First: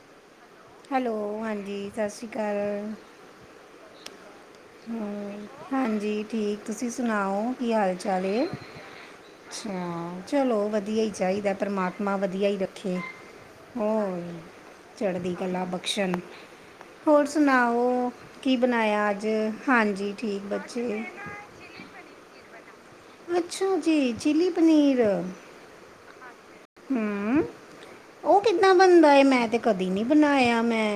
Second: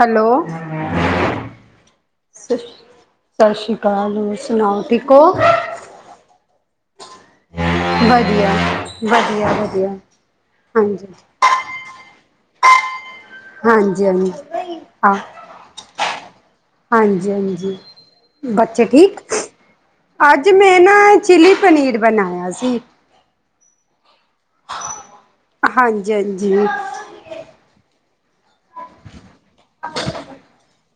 Hello hello ਹਾਂਜੀ ਸਤਿ ਸ਼੍ਰੀ ਅਕਾਲ ਕਾਲੂਸ ਹਮ ਹਾਂਜੀ ਠੀਕ ਤੁਸੀਂ ਸੁਣਾਓ ਕੀ ਹਾਲ ਚਾਲ ਹੈ ਵਧੀਆ ਵਧੀਆ ਵਧੀਆ ਅਛਾ ਚਲੋ ਵਧੀਆ ਹਾਂਜੀ ਹੀ ਚਾਹੀਦਾ ਪਰਮਾਤਮਾ ਵਧੀਆ ਹੀ ਰੱਖੇ ਹਾਂਜੀ ਹੋਰ ਹਾਂਜੀ ਹਾਂ ਚੜ੍ਹਦੀ ਕਲਾ ਬਖਸ਼ਣ ਹੋਰ ਹਾਂਜੀ ਹਾਂਜੀ ਸੁਣਾਓ ਕੀ ਬੱਚੇ ਬਣਾਇਆ ਅੱਜ ਠੀਕ ਹਾਂਜੀ ਠੀਕ ਅੱਜ ਮੈਂ ਨਾ ਬੱਚੇ ਚਿਲੀ ਪਨੀਰ ਬਣਾਇਆ ਸੀ ਅੱਛਾ ਜੀ ਚਿੱਲੀ ਪਨੀਰ ਹਾਂਜੀ ਹਾਂਜੀ ਹਮ ਉਹ ਕਿੱਦਾਂ ਬਣਦਾ ਹੈ ਮੈਂ ਤੇ ਕਦੀ ਨਹੀਂੀ ਬਣਾਇਆ ਮੈਂ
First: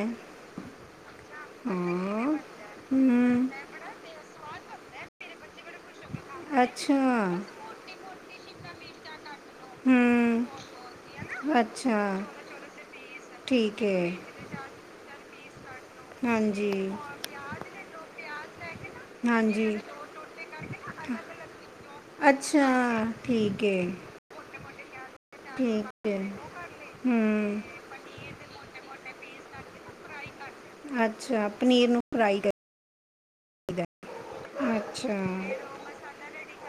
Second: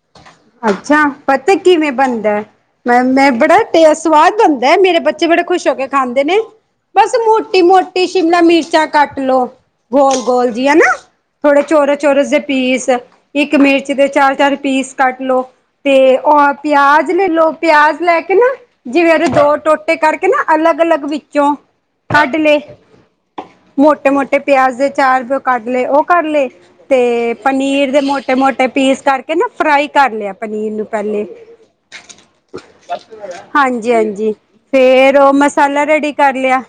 ਅੱਛਾ ਪਤਾ ਕਿਵੇਂ ਹਾਂ ਬਣਦਾ ਮੈਂ ਮੈਂ ਹਮ ਬੜਾ ਟੇ ਸਵਾਦ ਬਣਦਾ ਮੇਰੇ ਬੱਚੀ ਬੜ ਖੁਸ਼ ਹੋ ਕੇ ਖਾਂਦੇ ਨੇ ਅੱਛਾ ਬਸ ਮੋਟੀ ਮੋਟੀ ਸ਼ਿਮਲਾ ਮਿਰਚਾ ਕੱਟ ਲਓ ਗੋਲ ਹਮ ਗੋਲ ਜੀ ਹਨਾ ਥੋੜੇ ਚੋਰਸ ਅੱਛਾ ਚੋਰਸ ਦੇ ਪੀਸ ਇੱਕ ਠੀਕ ਮਿਰਚ ਦੇ ਹੈ ਚਾਰ ਚਾਰ ਪੀਸ ਲੋਕ ਤੇ ਉਹ ਹਾਂਜੀ ਪਿਆਜ ਲੈ ਲੋ ਪਿਆਜ ਲੈ ਕੇ ਕਿੰਨਾ ਜਿਵੇਂ ਉਹਦੇ ਦੋ ਹਾਂਜੀ ਟੋਟੇ ਕਰਕੇ ਨਾ ਅਲੱਗ ਅਲੱਗ ਵਿੱਚੋਂ ਕੱਢਲੇ ਅੱਛਾ ਠੀਕ ਮੋਟੇ ਹੈ ਮੋਟੇ ਪਿਆਜ਼ ਚਾਰ ਰੁਪਓ ਕੱਢ ਲਏ ਠੀਕ ਉਹ ਹੈ ਕਰ ਲਏ ਤੇ ਹੂੰ ਪਨੀਰ ਦੇ ਮੋਟੇ ਮੋਟੇ ਪੀਸ ਕਰਕੇ ਕਿਹਿੰ ਫਰਾਈ ਕਰ ਲਿਆ ਪਨੀਰ ਨੂੰ ਪਹਿਲੇ ਅੱਛਾ ਪਨੀਰ ਨੂੰ ਫਰਾਈ ਕਰੀਦਾ ਹਾਂਜੀ ਹਾਂਜੀ ਫੇਰ ਅੱਛਾ ਉਹ ਮਸਾਲਾ ਰੈਡੀ ਕਰ ਲਿਆ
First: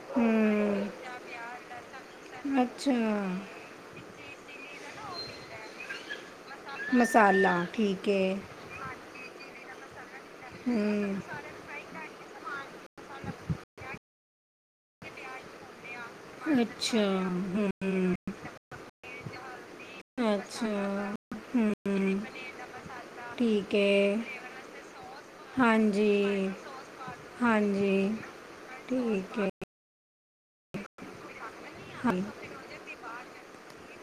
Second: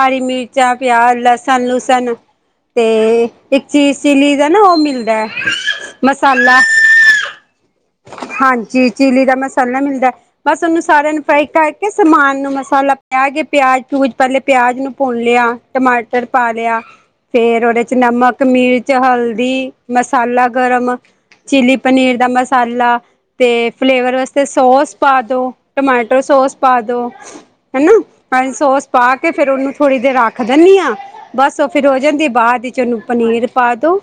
ਹਰੀ ਮਿਰਚਾਂ ਹੂੰ ਪਿਆਜ ਲਸਣ ਲੁਸਣ ਤੇ ਅੱਛਾ ਇੱਕ ਚੀਜ਼ ਚਿਲੀ ਦਾ ਨਾ ਉਹ ਮਿਲਦਾ ਹੈ ਮਸਾਲਾ [unintelligible] ਮਸਾਲਾ ਠੀਕ ਹੈ ਥੱਲੇ ਮਿਲਦਾ ਬਸ, ਉਹਨੂੰ ਸਾਰਿਆਂ ਹੂੰ ਨੂੰ ਫਰਾਈ ਕਰਕੇ, ਸਮਾਨ ਨੂੰ ਮਸਾਲਾ ਪਾ ਕੇ, ਪਿਆਜ਼-ਪਿਉਜ। ਪਹਿਲੇ ਪਿਆਜ ਨੂੰ ਭੁੰਨ ਲਿਆ। ਟਮਾਟਰ ਪਾ ਲਿਆ, ਅੱਛਾ ਫੇਰ ਹੂੰ ਉਹਦੇ 'ਚ ਨਮਕ, ਮਿਰਚ, ਹਲਦੀ, ਮਸਾਲਾ, ਗਰਮ, ਅੱਛਾ ਚਿੱਲੀ ਪਨੀਰ। ਹੂੰ ਦਾ ਮਸਾਲਾ, ਤੇ ਠੀਕ ਫਲੇਵਰ ਹੈ ਵਾਸਤੇ ਸੌਸ ਪਾ ਦੋ, ਟਮਾਟੋ ਹਾਂਜੀ ਸੌਸ ਪਾ ਦੋ, ਹੈ ਹਾਂਜੀ ਨਾ, ਸੌਸ ਪਾ ਕੇ ਠੀਕ ਹੈ ਫੇਰ ਉਹਨੂੰ ਥੋੜੀ ਦ। ਤੇ ਰੱਖ ਦਿੰਨੀ ਹਾਂ। ਬਸ, ਉਹ ਫਿਰ ਹੋ ਜਾਂਦੀ, ਹਾਂ ਤੇ ਬਾਅਦ ਵਿੱਚ ਉਹਨੂੰ ਪਨੀਰ ਪ। ਪਾ ਦੋ।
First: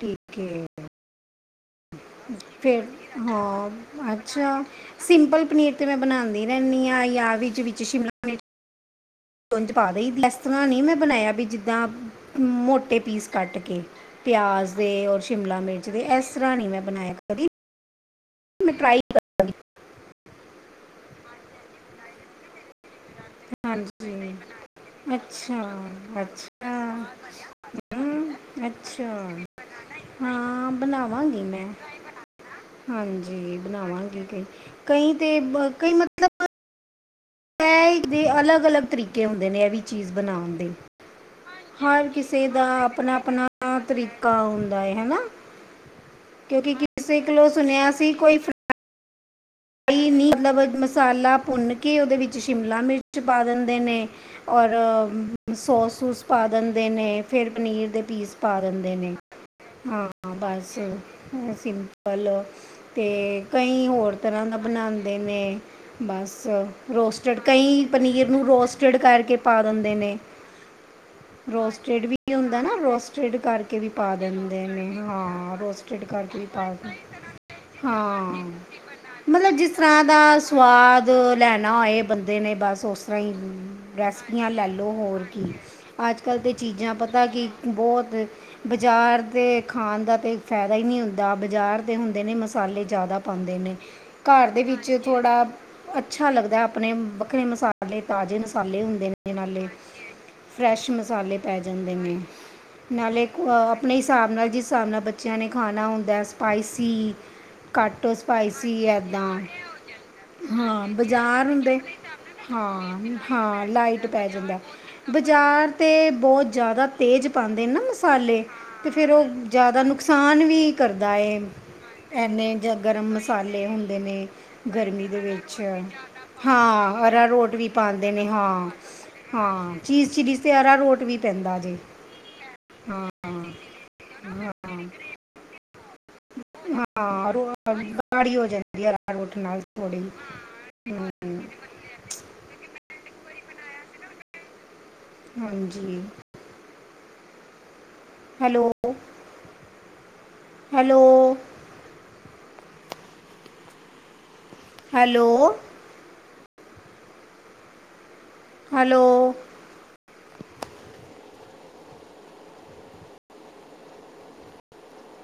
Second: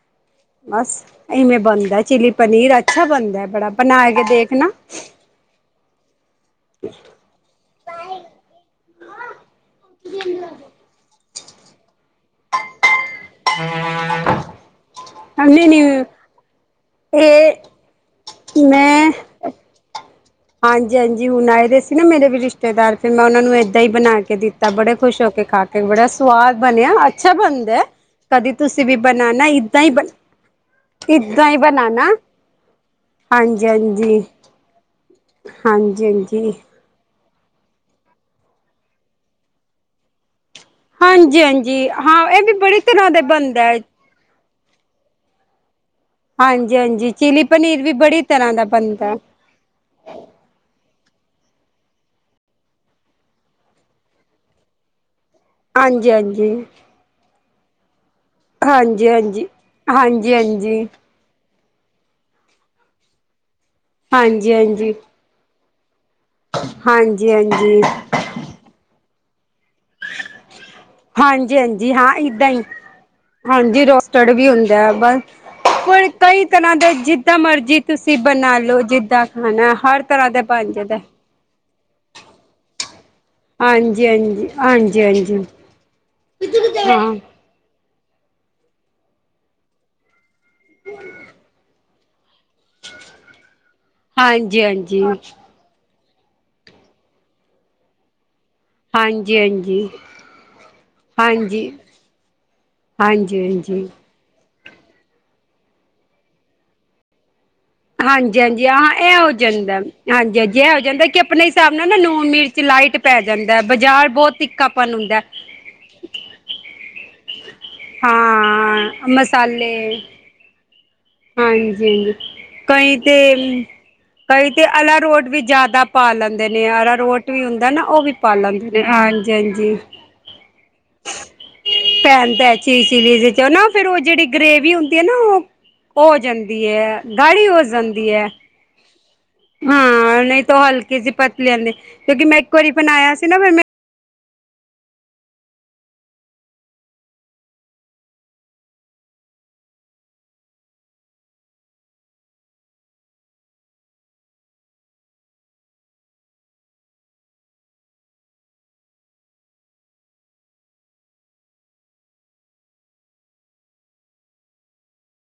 ਠੀਕ ਹੈ ਬਸ ਇਵੇਂ ਬਣਦਾ ਜੈ। ਫਿਰ ਹਾਂ, ਅੱਛਾ, ਸਿੰਪਲ ਪਨੀਰ ਤਾਂ ਮੈਂ ਬਣਾ ਦੀ ਰਹਿੰਦੀ ਹਾਂ, ਜਾਂ ਵਿੱਚ-ਵਿੱਚ ਸ਼ਿਮਲਾ ਮਿਰਚ। [unintelligible] ਇਸ ਤਰ੍ਹਾਂ ਨੀ, ਮੈਂ ਬਣਾਇਆ ਬੀ। ਜਿੱਦਾਂ। ਮੋਟੇ ਪੀਸ ਕੱਟ ਕੇ, ਪਿਆਜ਼ ਦੇ ਔਰ ਸ਼ਿਮਲਾ ਮਿਰਚ ਦੇ ਇਸ ਤਰ੍ਹਾਂ ਨਹੀਂ, ਮੈਂ ਬਣਾਇਆ ਕਦੀ। ਟਰਾਈ ਮੈਂ। ਕਰ। ਹਾਂ ਜੀ, ਹਾਂ ਜੀ, ਹੁਣ ਆਏ ਦੇ ਸੀ ਨਾ, ਮੇਰੇ ਵੀ ਰਿਸ਼ਤੇਦਾਰ। ਫਿਰ ਮੈਂ ਉਹਨਾਂ ਨੂੰ ਏਦਾਂ ਹੀ ਬਣਾ ਹਾਂਜੀ ਕੇ ਦਿੱਤਾ, ਬੜੇ ਖੁਸ਼ ਹੋ ਕੇ ਅੱਛਾ ਖਾ ਕੇ, ਬੜਾ ਸਵਾਦ ਅੱਛਾ ਬਣਿਆ ਅੱਛਾ ਬਣਦਾ, ਹਮ, ਕਦੀ ਤੁਸੀਂ ਵੀ ਅੱਛਾ ਬਨਣਾ ਏਦਾਂ ਹੀ ਵੀ ਹਾਂ ਬਣਾਵਾਂਗੀ ਏਦਾਂ ਹੀ ਮੈਂ ਬਣਨਾ ਹਾਂ ਹਾਂਜੀ ਜੀ, ਹਾਂ ਜੀ। ਬਣਾਵਾਂਗੀ ਕਈ ਕਈ ਤੇ ਕਈ ਮਤਲਬ। ਇਹ ਇੱਕ ਦੇ ਅਲੱਗ-ਅਲੱਗ ਤਰੀਕੇ ਹੁੰਦੇ ਨੇ, ਇਹ ਵੀ ਚੀਜ਼ ਬਣਾਉਣ ਦੇ। ਹਾਂਜੀ [unintelligible] ਹਾਂਜੀ ਹਰ ਹਾਂ ਇਹ ਕਿਸੇ ਵੀ ਦਾ ਬੜੀ ਤਰ੍ਹਾਂ ਆਪਣਾ ਦਾ ਆਪਣਾ ਬਣਦਾ ਹੈ ਤਰੀਕਾ ਹੂੰ। ਲਾਏ ਹਨਾ। ਹਾਂਜੀ-ਹਾਂਜੀ, ਚਿਲੀ ਪਨੀਰ ਵੀ ਬੜੀ ਤਰ੍ਹਾਂ ਦਾ ਬਣਦਾ। ਕਈ ਨੀ ਮਤਲਬ ਮਸਾਲਾ। ਭੁੰਨ ਕੇ, ਉਹਦੇ ਵਿੱਚ ਸ਼ਿਮਲਾ ਮਿਰਚ ਪਾ ਦਿੰਦੇ ਨੇ, ਔਰ। ਹਾਂਜੀ ਸੌਸ-ਸੂਸ ਪਾ ਹਾਂਜੀ ਦਿੰਦੇ ਨੇ, ਫਿਰ ਪਨੀਰ। ਦੇ ਪੀਸ ਪਾ ਦਿੰਦੇ ਹਾਂਜੀ ਨੇ ਹਾਂਜੀ ਹਾਂ ਹਾਂਜੀ ਬਸ ਹਾਂਜੀ ਬ ਸਿੰਪਲ ਅਤੇ ਕਈ ਤਰ੍ਹਾਂ ਹਾਂਜੀ ਦਾ ਹਾਂਜੀ ਬਣਾਉਂਦੇ ਨੇ ਬਸ ਹਾਂਜੀ ਹਾਂਜੀ ਰੋਸਟਡ ਕਈ ਪਨੀਰ ਨੂੰ ਰੋਸਟਡ ਕਰਕੇ ਅੱਗੇ ਪਾ ਦਿੰਦੇ ਨੇ ਹਾਂਜੀ ਹਾਂਜੀ ਰੋਸਟਡ ਹਾਂ ਵੀ ਏਦਾਂ ਹੁੰਦਾ ਹੀ ਨਾ ਰੋਸਟਡ ਕਰਕੇ ਹਾਂਜੀ ਵੀ ਪਾ ਰੋਸਟਡ ਵੀ ਦਿੰਦੇ ਹੁੰਦਾ ਹੈ ਨੇ ਬਸ ਹਾਂ ਰੋਸਟਡ ਪਰ ਕਰਕੇ ਕਈ ਵੀ ਪਾ ਤਰ੍ਹਾਂ ਦਾ ਦਿੰਦੇ ਜਿੱਦਾਂ ਮਰਜੀ ਤੁਸੀਂ ਹਾਂ ਬਣਾ ਲਓ ਜਿ ਮਤਲਬ ਜਿਸ ਤਰ੍ਹਾਂ ਦਾ ਸਵਾਦ ਲੈਣਾ ਹੋਏ ਬੰਦੇ ਨੇ ਬਸ ਉਸ ਤਰ੍ਹਾਂ ਹੀ ਹਾਂਜੀ ਹਾਂਜੀ ਰੈਸਪੀਆਂ ਲੈ ਲਓ ਹਾਂਜੀ ਹੋਰ ਹਾਂਜੀ ਕੀ। ਅੱਜ ਕੱਲ ਤਾਂ ਚੀਜ਼ਾਂ ਹਾਂ ਪਤਾ ਕਿ ਬਹੁਤ, ਬਜ਼ਾਰ ਦੇ ਖਾਣ ਦਾ ਤਾਂ, ਫਾਇਦਾ ਹੀ ਨਹੀਂ ਹੁੰਦਾ। ਬਜ਼ਾਰ, ਦੇ ਹੁੰਦੇ ਨੇ ਮਸਾਲੇ ਜ਼ਿਆਦਾ ਪਾਉਂਦੇ ਨੇ। ਘਰ ਦੇ ਹਾਂਜੀ ਵਿੱਚ ਹਾਂਜੀ ਹਾਂਜੀ ਥੋੜ੍ਹਾ, ਅੱਛਾ ਲੱਗਦਾ ਹੈ ਆਪਣੇ ਵੱਖਰੇ ਮਸਾਲੇ ਤਾਜ਼ੇ। ਮਸਾਲੇ ਹੁੰਦੇ ਨੇ। ਨਾਲੇ ਹਾਂਜੀ ਫਰੈਸ਼ ਮਸਾਲੇ ਪੈ ਹਾਂਜੀ ਜਾਂਦੇ ਨੇ। ਨਾਲੇ ਹਾਂਜੀ ਹਾਂਜੀ ਆਪਣੇ ਹਿਸਾਬ ਨਾਲ ਜਿਸ, ਹਿਸਾਬ ਨਾਲ ਬੱਚਿਆਂ ਨੇ ਖਾਣਾ ਹੁੰਦਾ ਸਪਾਈਸੀ। ਘੱਟੋ ਹਾਂਜੀ ਸਪਾਈਸ, ਹਾਂਜੀ ਸੀ ਹਾਂ ਇਹ ਹੋ ਏਦਾਂ। ਜਾਂਦਾ ਹਾਂਜੀ ਹਾਂਜੀ ਇਹ ਹੋ ਹਾਂ ਜਾਂਦਾ ਕਿ ਆਪਣੇ ਬਜ਼ਾਰ ਹਿਸਾਬ ਹੁੰਦੇ ਨਾਲ ਨਾ ਲੂਣ ਮਿਰਚ ਲਾਈਟ ਹਾਂ ਪੈ ਜਾਂਦਾ ਹਾਂ ਲਾਈਟ ਬਾਜ਼ਾਰ ਪੈ ਬਹੁਤ ਜਾਂਦਾ ਤਿੱਖਾਪਨ ਹੁੰਦਾ ਬਜ਼ਾਰ ਤੇ ਬਹੁਤ ਜ਼ਿਆਦਾ ਤੇਜ਼ ਪਾਉਂਦੇ ਨਾ ਮਸਾਲੇ ਤੇ ਹਾਂ ਫਿਰ ਉਹ ਮਸਾਲੇ ਜ਼ਿਆਦਾ ਨੁਕਸਾਨ ਵੀ, ੀ [inaudible] ਕਰਦਾ ਹੈ। ਹਾਂਜੀ ਹਾਂਜੀ ਇਨੇ ਜਾਂ ਕਈ ਗਰਮ ਤੇ ਮਸਲ ਕਈ ਤੇ ਅਲਾਰੋਟ ਵੀ ਵਿੱਚ ਜਿਆਦਾ ਪਾ ਲੈਂਦੇ ਨੇ ਹਾਂ ਅਲਾਰੋਟ ਵੀ ਅਰਾਰੋਟ ਹੁੰਦਾ ਨਾ ਉਹ ਪਾਉਂਦੇ ਵੀ ਨੇ ਪਾ ਹਾਂ ਲੈਂਦੇ ਨੇ। ਹਾਂਜੀ-ਹਾਂਜੀ। ਹਾਂ ਚੀਜ਼ ਚਿੱਲੀ ਤੇ ਅਰਾਰੋਟ ਵੀ ਪੈਂਦਾ ਜੇ ਪੈਂਦਾ ਚੀਜ ਹਾਂ ਚੀਲੀ ਚ ਨਾ ਫਿਰ ਉਹ ਜਾਂਦਾ ਗਰੇਵੀ ਹਾਂ ਹੁੰਦੀ ਆ ਨਾ ਉਹ, ਹੋ ਜਾਂਦੀ ਹੈ ਹਾਂ ਗਾੜੀ ਰੋ ਹੋ ਜਾਂਦੀ ਹੈ। ਗਾੜੀ ਹੋ ਜਾਂਦੀ ਹੈ ਅਰਾਰੋਟ ਨਾਲ ਥੋੜ੍ਹੀ ਹਾਂ ਨਹੀਂ ਤਾਂ ਹਲਕੇ ਸੀ ਪਤ ਲਿਆਂਦੇ। ਕਿਉਂਕਿ ਮੈਂ ਇੱਕ ਵਾਰੀ ਬਣਾਇਆ ਸੀ, ਚਿੰਨਾ ਭਿਰ ਮੈਂ [unintelligible] ਹਾਂਜੀ। ਹੈਲੋ-ਹੈਲੋ। ਹੈਲੋ। ਹੈਲੋ,